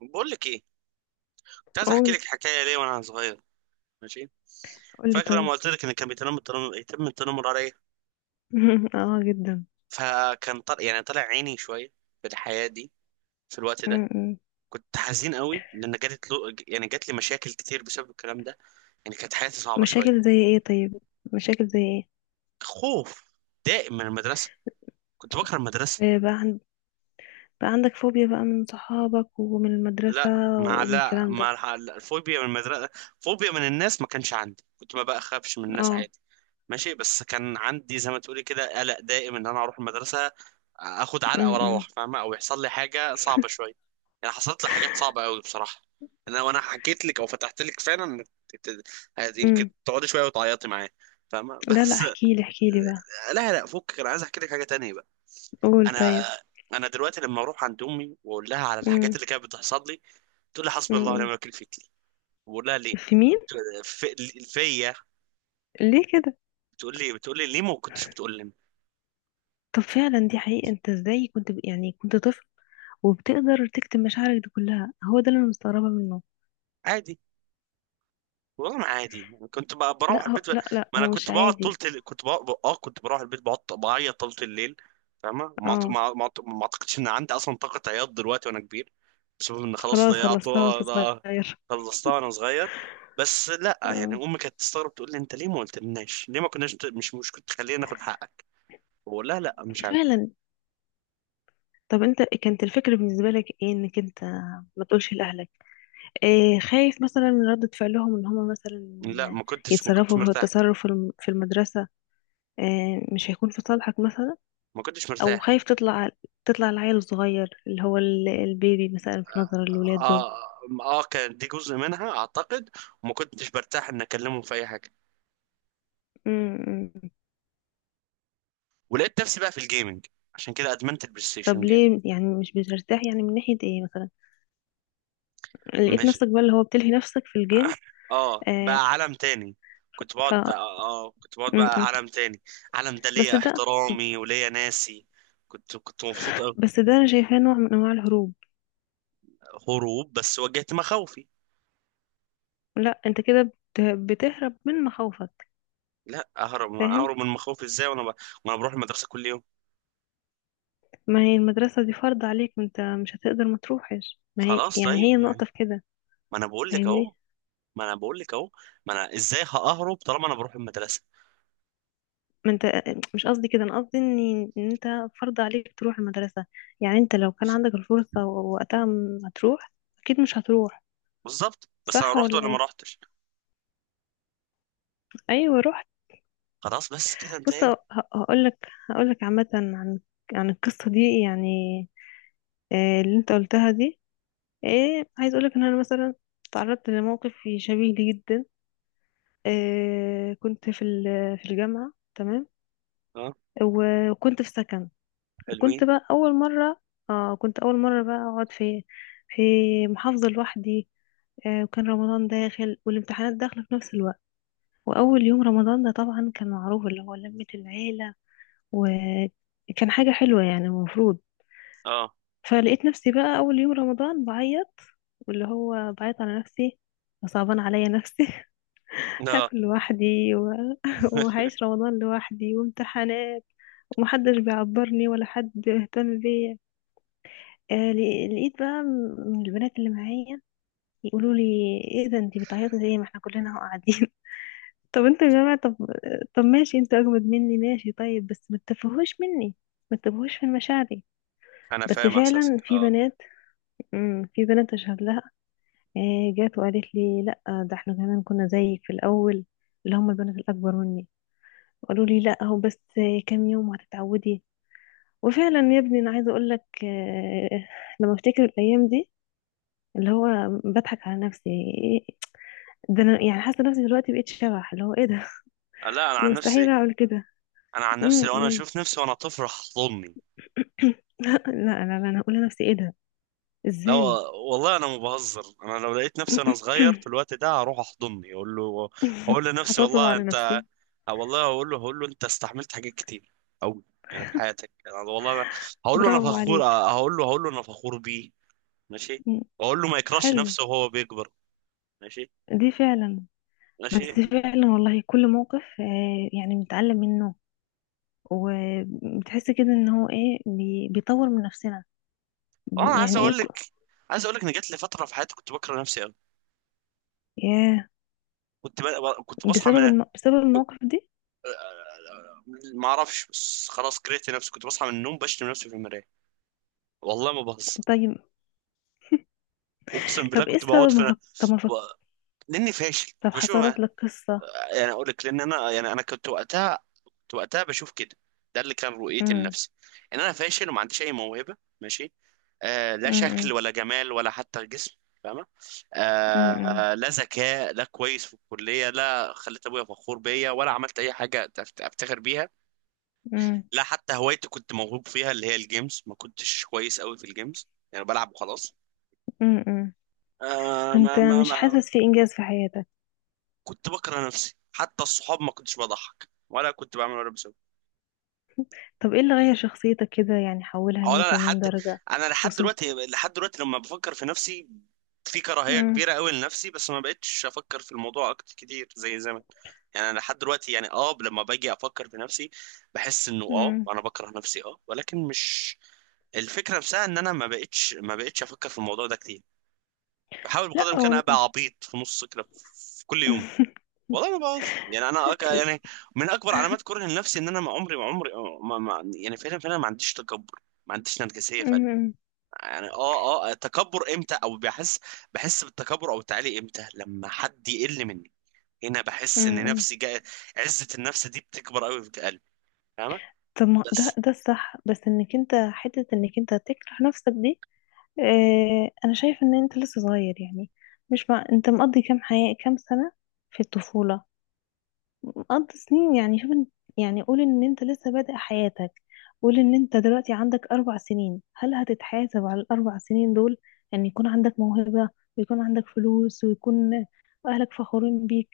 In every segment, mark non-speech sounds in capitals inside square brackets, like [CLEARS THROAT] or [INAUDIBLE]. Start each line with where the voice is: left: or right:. right: بقول لك ايه؟ كنت عايز احكي
left: قول
right: لك حكايه ليه وانا صغير. ماشي.
left: قول لي
right: فاكر لما
left: طيب.
right: قلت لك ان كان بيتنمر، التنمر، يتم التنمر عليا؟
left: [LAUGHS] اه، جدا.
right: فكان طلع، يعني طلع عيني شويه في الحياه دي، في الوقت ده.
left: م-م.
right: كنت حزين قوي لان جات له، يعني جات لي مشاكل كتير بسبب الكلام ده، يعني كانت حياتي صعبه شويه.
left: مشاكل زي ايه طيب؟ مشاكل زي ايه؟
right: خوف دائم من المدرسه، كنت بكره المدرسه.
left: آه، بقى, عند... بقى عندك فوبيا بقى من صحابك ومن المدرسة.
right: لا، مع،
left: ومن
right: لا
left: الكلام ده.
right: مع الفوبيا من المدرسة. فوبيا من الناس ما كانش عندي، كنت ما بخافش من الناس
left: اه.
right: عادي. ماشي، بس كان عندي زي ما تقولي كده قلق دائم ان انا اروح المدرسة اخد علقة
left: م-م.
right: واروح، فاهمة؟ او يحصل لي حاجة صعبة شوية. يعني حصلت لي حاجات صعبة قوي بصراحة. انا وانا حكيت لك او فتحت لك فعلا، يمكن
left: م.
right: تقعدي شوية وتعيطي معايا، فاهمة؟ [LAUGHS]
left: لا، لا،
right: بس.
left: احكي لي احكي لي بقى.
right: لا لا، فكك، انا عايز احكي لك حاجة تانية بقى.
left: قول
right: انا،
left: طيب.
right: انا دلوقتي لما اروح عند امي واقول لها على الحاجات
left: م.
right: اللي كانت بتحصل لي، تقول لي حسبي الله ونعم
left: م-م.
right: الوكيل فيك. بقول لها ليه؟
left: في مين؟
right: فيا.
left: ليه كده؟
right: بتقول لي، بتقول لي ليه ما كنتش بتقول لي.
left: طب فعلا دي حقيقة، انت ازاي كنت يعني كنت طفل وبتقدر تكتم مشاعرك دي كلها؟ هو ده اللي انا مستغربة منه.
right: عادي. والله ما عادي. كنت بروح البيت ب...
left: لا، لا،
right: ما
left: هو
right: انا كنت
left: مش
right: بقعد طول
left: عادي.
right: تل... كنت بقعد... اه، كنت بروح البيت بقعد بعيط طول الليل. فاهمه؟
left: اه.
right: ما اعتقدش ان عندي اصلا طاقه عياط دلوقتي وانا كبير بسبب ان خلاص
left: خلاص خلصناه
right: ضيعتها.
left: وانت
right: ض-
left: صغير.
right: خلصتها وانا صغير. بس لا، يعني
left: اه.
right: امي كانت تستغرب تقول لي انت ليه ما قلتلناش؟ ليه ما كناش مش كنت تخلينا ناخد حقك؟ بقول لها لا، مش عارف.
left: فعلا. طب انت كانت الفكرة بالنسبة لك ايه انك انت ما تقولش لأهلك؟ إيه، خايف مثلا من ردة فعلهم ان هم
right: لا،
left: مثلا
right: ما كنتش
left: يتصرفوا في
right: مرتاح.
left: التصرف في في المدرسة؟ إيه مش هيكون في صالحك مثلا؟
right: ما كنتش
left: او
right: مرتاح.
left: خايف تطلع العيل الصغير اللي هو البيبي مثلا في نظر الولاد دول؟
right: اه اه آه، كان دي جزء منها اعتقد. وما كنتش برتاح ان اكلمهم في اي حاجه.
left: امم.
right: ولقيت نفسي بقى في الجيمنج، عشان كده ادمنت البلاي ستيشن
left: طب
right: جيم.
left: ليه يعني مش بترتاح؟ يعني من ناحية ايه مثلا؟ لقيت
right: مش،
left: نفسك بقى اللي هو بتلهي نفسك في الجيم.
right: [COUGHS] اه،
left: آه
right: بقى عالم تاني. كنت
left: ف
right: بقعد اه
left: م-
right: آه، كنت بقعد
left: م.
right: بقى عالم تاني. عالم ده
left: بس
right: ليا
left: ده
right: احترامي وليا ناسي. كنت مبسوط أوي.
left: بس ده انا شايفاه نوع من انواع الهروب.
right: هروب، بس واجهت مخاوفي.
left: لا انت كده بتهرب من مخاوفك.
right: لا، اهرب،
left: فاهم.
right: اهرب من مخاوفي ازاي وانا ب... وانا بروح المدرسه كل يوم؟
left: ما هي المدرسة دي فرض عليك، ما انت مش هتقدر ما تروحش، ما هي
right: خلاص
left: يعني هي
right: طيب، ما،
left: النقطة في كده.
right: ما انا بقول لك اهو.
left: فاهمني.
right: ما انا بقول لك اهو. ما انا ازاي ههرب طالما انا بروح المدرسه؟
left: ما انت مش قصدي كده، انا قصدي ان انت فرض عليك تروح المدرسة. يعني انت لو كان عندك الفرصة وقتها ما تروح، اكيد مش هتروح،
right: بالظبط، بس انا
left: صح
right: رحت
left: ولا
right: ولا ما
left: ايه؟
right: رحتش؟
left: ايوه رحت.
right: خلاص، بس كده
left: بص،
right: انتهينا.
left: هقول لك عامة عن القصة دي، يعني آه، اللي انت قلتها دي. ايه، عايز اقول لك ان انا مثلا تعرضت لموقف شبيه لي جدا. كنت في في الجامعة، تمام.
right: اه.
left: وكنت في سكن.
right: حلوين.
left: وكنت بقى أول مرة، كنت أول مرة بقى أقعد في محافظة لوحدي. وكان رمضان داخل والامتحانات داخلة في نفس الوقت. وأول يوم رمضان ده طبعا كان معروف اللي هو لمة العيلة، وكان حاجة حلوة يعني المفروض.
right: اه.
left: فلقيت نفسي بقى أول يوم رمضان بعيط، واللي هو بعيط على نفسي، وصعبان عليا نفسي. [LAUGHS]
right: لا
left: هاكل لوحدي [LAUGHS] وهعيش رمضان لوحدي وامتحانات، ومحدش بيعبرني ولا حد بيهتم بيا. لقيت بقى من البنات اللي معايا يقولوا لي: ايه ده انت بتعيطي ليه؟ ما احنا كلنا اهو قاعدين. [LAUGHS] طب انتوا يا جماعه، طب، طب ماشي، انتوا اجمد مني، ماشي طيب بس ما تتفهوش مني، ما تتفهوش في مشاعري.
right: انا
left: بس
right: فاهم احساسك،
left: فعلا في
right: اه.
left: بنات، في بنات اشهد لها. جات وقالت لي: لا، ده احنا كمان كنا زيك في الاول. اللي هم البنات الاكبر مني قالوا لي: لا، هو بس كام يوم وهتتعودي. وفعلا يا ابني، انا عايزه اقول لك لما افتكر الايام دي اللي هو بضحك على نفسي. إيه- ده انا يعني حاسه نفسي دلوقتي بقيت شبح، اللي هو ايه ده.
right: لا انا
left: [LAUGHS] انا
right: عن
left: مستحيل
right: نفسي،
left: اعمل كده.
right: انا عن نفسي لو انا
left: م.
right: اشوف نفسي وانا طفل هحضني.
left: [COUGHS] لا، لا، لا، انا هقول لنفسي ايه ده،
right: لا،
left: ازاي.
right: والله انا ما بهزر. انا لو لقيت نفسي وانا صغير في
left: [COUGHS]
right: الوقت ده، هروح احضني، اقول له، اقول لنفسي
left: هطبطب
right: والله
left: على
right: انت.
left: نفسي.
right: أو والله اقول له، هقول له انت استحملت حاجات كتير قوي يعني في حياتك. يعني والله أنا هقول له انا
left: برافو
right: فخور،
left: عليك.
right: آه، هقول له، هقول له انا فخور بيه. ماشي.
left: م.
right: واقول له ما يكرهش
left: حلو.
right: نفسه وهو بيكبر. ماشي.
left: دي فعلا.
right: ماشي.
left: بس فعلا والله كل موقف يعني بنتعلم منه. وبتحس كده ان هو ايه بيطور من نفسنا.
right: اه انا عايز
left: يعني ايه
right: اقول لك، عايز اقول لك ان جات لي فتره في حياتي كنت بكره نفسي قوي.
left: ياه.
right: كنت ب... كنت بصحى من،
left: بسبب المواقف دي.
right: ما اعرفش، بس خلاص كرهت نفسي. كنت بصحى من النوم بشتم نفسي في المرايه. والله ما بهزر،
left: طيب.
right: اقسم بالله.
left: طب ايه
right: كنت بقعد
left: السبب
right: في
left: ما فك... طب ما
right: و-
left: فك...
right: لاني فاشل،
left: طب
right: كنت بشوف،
left: حصلت لك قصة.
right: يعني اقول لك، لان انا يعني انا كنت وقتها، كنت وقتها بشوف كده. ده اللي كان رؤيتي
left: امم.
right: لنفسي، ان انا فاشل وما عنديش اي موهبه، ماشي. آه، لا شكل
left: امم.
right: ولا جمال ولا حتى جسم، فاهمه؟
left: امم.
right: آه
left: امم.
right: آه، لا ذكاء، لا كويس في الكليه، لا خليت ابويا فخور بيا، ولا عملت اي حاجه افتخر بيها.
left: امم.
right: لا حتى هوايتي كنت موهوب فيها اللي هي الجيمز، ما كنتش كويس قوي في الجيمز، يعني بلعب وخلاص.
left: إمم، إمم، إمم.
right: آه ما
left: فانت
right: ما
left: مش
right: ما
left: حاسس في انجاز في حياتك.
right: كنت بكره نفسي. حتى الصحاب ما كنتش بضحك ولا كنت بعمل ولا بسوي.
left: طب ايه اللي غير شخصيتك كده؟ يعني حولها
right: هو انا
left: 180
right: لحد،
left: درجة.
right: انا لحد
left: وصلت.
right: دلوقتي، لحد دلوقتي لما بفكر في نفسي في كراهية
left: امم.
right: كبيرة قوي لنفسي، بس ما بقتش افكر في الموضوع اكتر كتير زي زمان. يعني انا لحد دلوقتي يعني اه لما باجي افكر في نفسي، بحس انه اه
left: امم.
right: انا بكره نفسي اه، ولكن مش الفكرة نفسها. ان انا ما بقتش افكر في الموضوع ده كتير. بحاول بقدر
left: لا،
right: الامكان ابقى عبيط في نص كده في كل يوم.
left: [LAUGHS]
right: والله ما بهزر. يعني انا أك... يعني من اكبر علامات كره لنفسي ان انا ما عمري ما... ما... يعني فعلا فعلا ما عنديش تكبر، ما عنديش نرجسية فعلا.
left: امم. امم.
right: يعني اه اه تكبر امتى؟ او بحس، بحس بالتكبر او التعالي امتى؟ لما حد يقل مني، هنا بحس ان
left: إمم، إمم.
right: نفسي جاي. عزة النفس دي بتكبر قوي في قلبي، فاهمة؟
left: طب ما ده
right: بس
left: ده الصح بس انك انت حتة انك انت تكره نفسك دي. انا شايف ان انت لسه صغير يعني. مش مع... انت مقضي كام سنة في الطفولة، مقضي سنين يعني شوف يعني قول ان انت لسه بادئ حياتك. قول ان انت دلوقتي عندك اربع سنين، هل هتتحاسب على الاربع سنين دول ان يكون عندك موهبة، ويكون عندك فلوس، ويكون اهلك فخورين بيك؟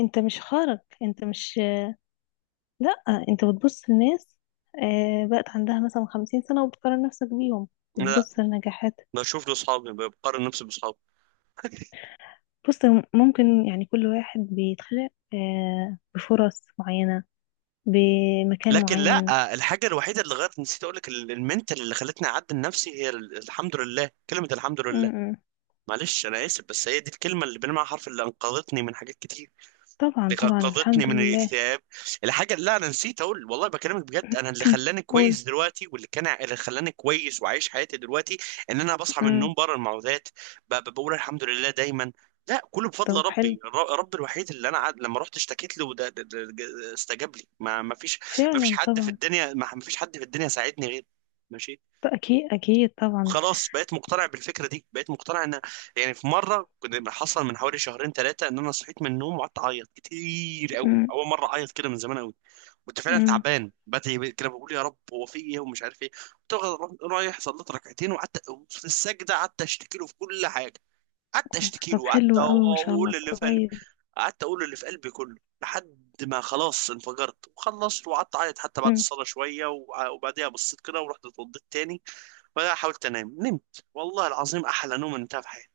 left: انت مش خارج، انت مش. لا، انت بتبص لناس بقت عندها مثلا خمسين سنة وبتقارن نفسك بيهم.
right: لا،
left: بتبص لنجاحات.
right: بشوف لاصحابي، بقارن نفسي باصحابي.
left: بص، ممكن يعني كل واحد بيتخلق بفرص معينة بمكان
right: لكن لا،
left: معين.
right: آه، الحاجة الوحيدة اللي غيرت، نسيت اقول لك، المنتال اللي خلتني اعدل نفسي هي الحمد لله، كلمة الحمد
left: م-
right: لله.
left: م.
right: معلش انا اسف، بس هي دي الكلمة، اللي بنمع حرف، اللي انقذتني من حاجات كتير،
left: طبعا،
right: اللي
left: طبعا الحمد
right: انقذتني من
left: لله.
right: الاكتئاب. الحاجه، لا انا نسيت اقول والله، بكلمك بجد، انا اللي خلاني
left: [CLEARS THROAT] قول.
right: كويس دلوقتي، واللي كان اللي خلاني كويس وعايش حياتي دلوقتي، ان انا بصحى من
left: م.
right: النوم بره المعوذات، بقول الحمد لله دايما. لا، كله بفضل
left: طب حلو.
right: ربي. ربي الوحيد اللي انا عاد لما رحت اشتكيت له، استجاب لي. ما فيش ما فيش
left: فعلا،
right: حد في
left: طبعا.
right: الدنيا، ما فيش حد في الدنيا ساعدني غير، ماشي.
left: أكيد، أكيد، طبعا.
right: خلاص بقيت مقتنع بالفكره دي، بقيت مقتنع ان، يعني في مره كنت، حصل من حوالي شهرين ثلاثه، ان انا صحيت من النوم وقعدت اعيط كتير قوي،
left: م-
right: اول مره اعيط كده من زمان قوي. كنت فعلا
left: م.
right: تعبان، بدعي كده بقول يا رب هو في ايه، ومش عارف ايه. كنت رايح، صليت ركعتين، وقعدت في السجده، قعدت اشتكي له في كل حاجه، قعدت اشتكي
left: طب
right: له، وقعدت
left: حلو أوي، ما شاء
right: اقول
left: الله،
right: اللي،
left: كويس.
right: قعدت اقول اللي في قلبي كله، لحد ما خلاص انفجرت وخلصت، وقعدت اعيط حتى بعد
left: م.
right: الصلاه شويه. وبعديها بصيت كده ورحت اتوضيت تاني، وبعدها حاولت انام، نمت والله العظيم احلى نوم انتهى في حياتي.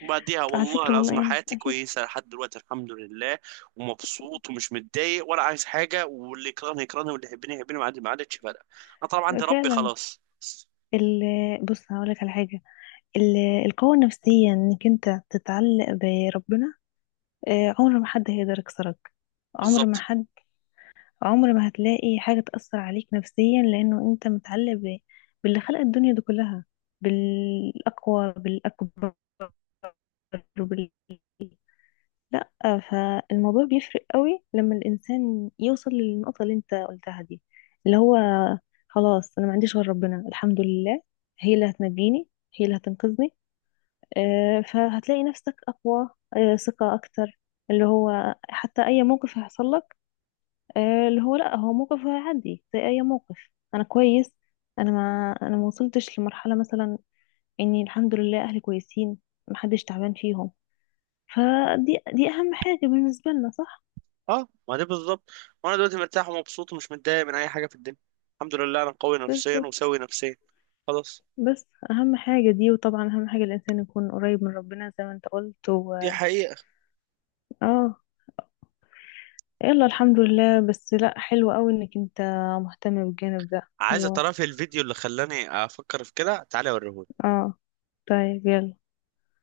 right: وبعديها
left: على
right: والله
left: فكرة، والله
right: العظيم
left: يعني
right: حياتي
left: أكيد.
right: كويسه لحد دلوقتي الحمد لله. ومبسوط ومش متضايق ولا عايز حاجه، واللي يكرهني يكرهني واللي يحبني يحبني، ما عادتش فارقه. انا طبعا عندي ربي،
left: فعلا.
right: خلاص.
left: ال بص هقولك على حاجة. ال- القوة النفسية إنك أنت تتعلق بربنا، عمر ما حد هيقدر يكسرك. عمر ما
right: بالظبط.
left: حد. عمر ما هتلاقي حاجة تأثر عليك نفسيا لأنه أنت متعلق باللي خلق الدنيا دي كلها، بالأقوى، بالأكبر وبال... لا. فالموضوع بيفرق قوي لما الإنسان يوصل للنقطة اللي أنت قلتها دي، اللي هو: خلاص أنا ما عنديش غير ربنا الحمد لله، هي اللي هتنجيني، هي اللي هتنقذني. فهتلاقي نفسك أقوى، ثقة أكتر، اللي هو حتى أي موقف هيحصل لك اللي هو لا، هو موقف عادي زي اي موقف. انا كويس. انا ما وصلتش لمرحله مثلا اني الحمد لله اهلي كويسين، محدش تعبان فيهم. فدي اهم حاجه بالنسبه لنا، صح.
right: اه ما دي بالظبط. وانا دلوقتي مرتاح ومبسوط ومش متضايق من اي حاجه في الدنيا. الحمد لله انا قوي
left: بس
right: نفسيا وسوي نفسيا. خلاص.
left: بس اهم حاجه دي، وطبعا اهم حاجه الانسان يكون قريب من ربنا زي ما انت قلت
right: دي حقيقه.
left: اه. يلا الحمد لله، بس لا حلو قوي انك انت مهتم بالجانب ده.
right: عايز
left: هو.
right: تعرفي الفيديو اللي خلاني افكر في كده؟ تعالي اوريهولك.
left: اه. طيب يلا.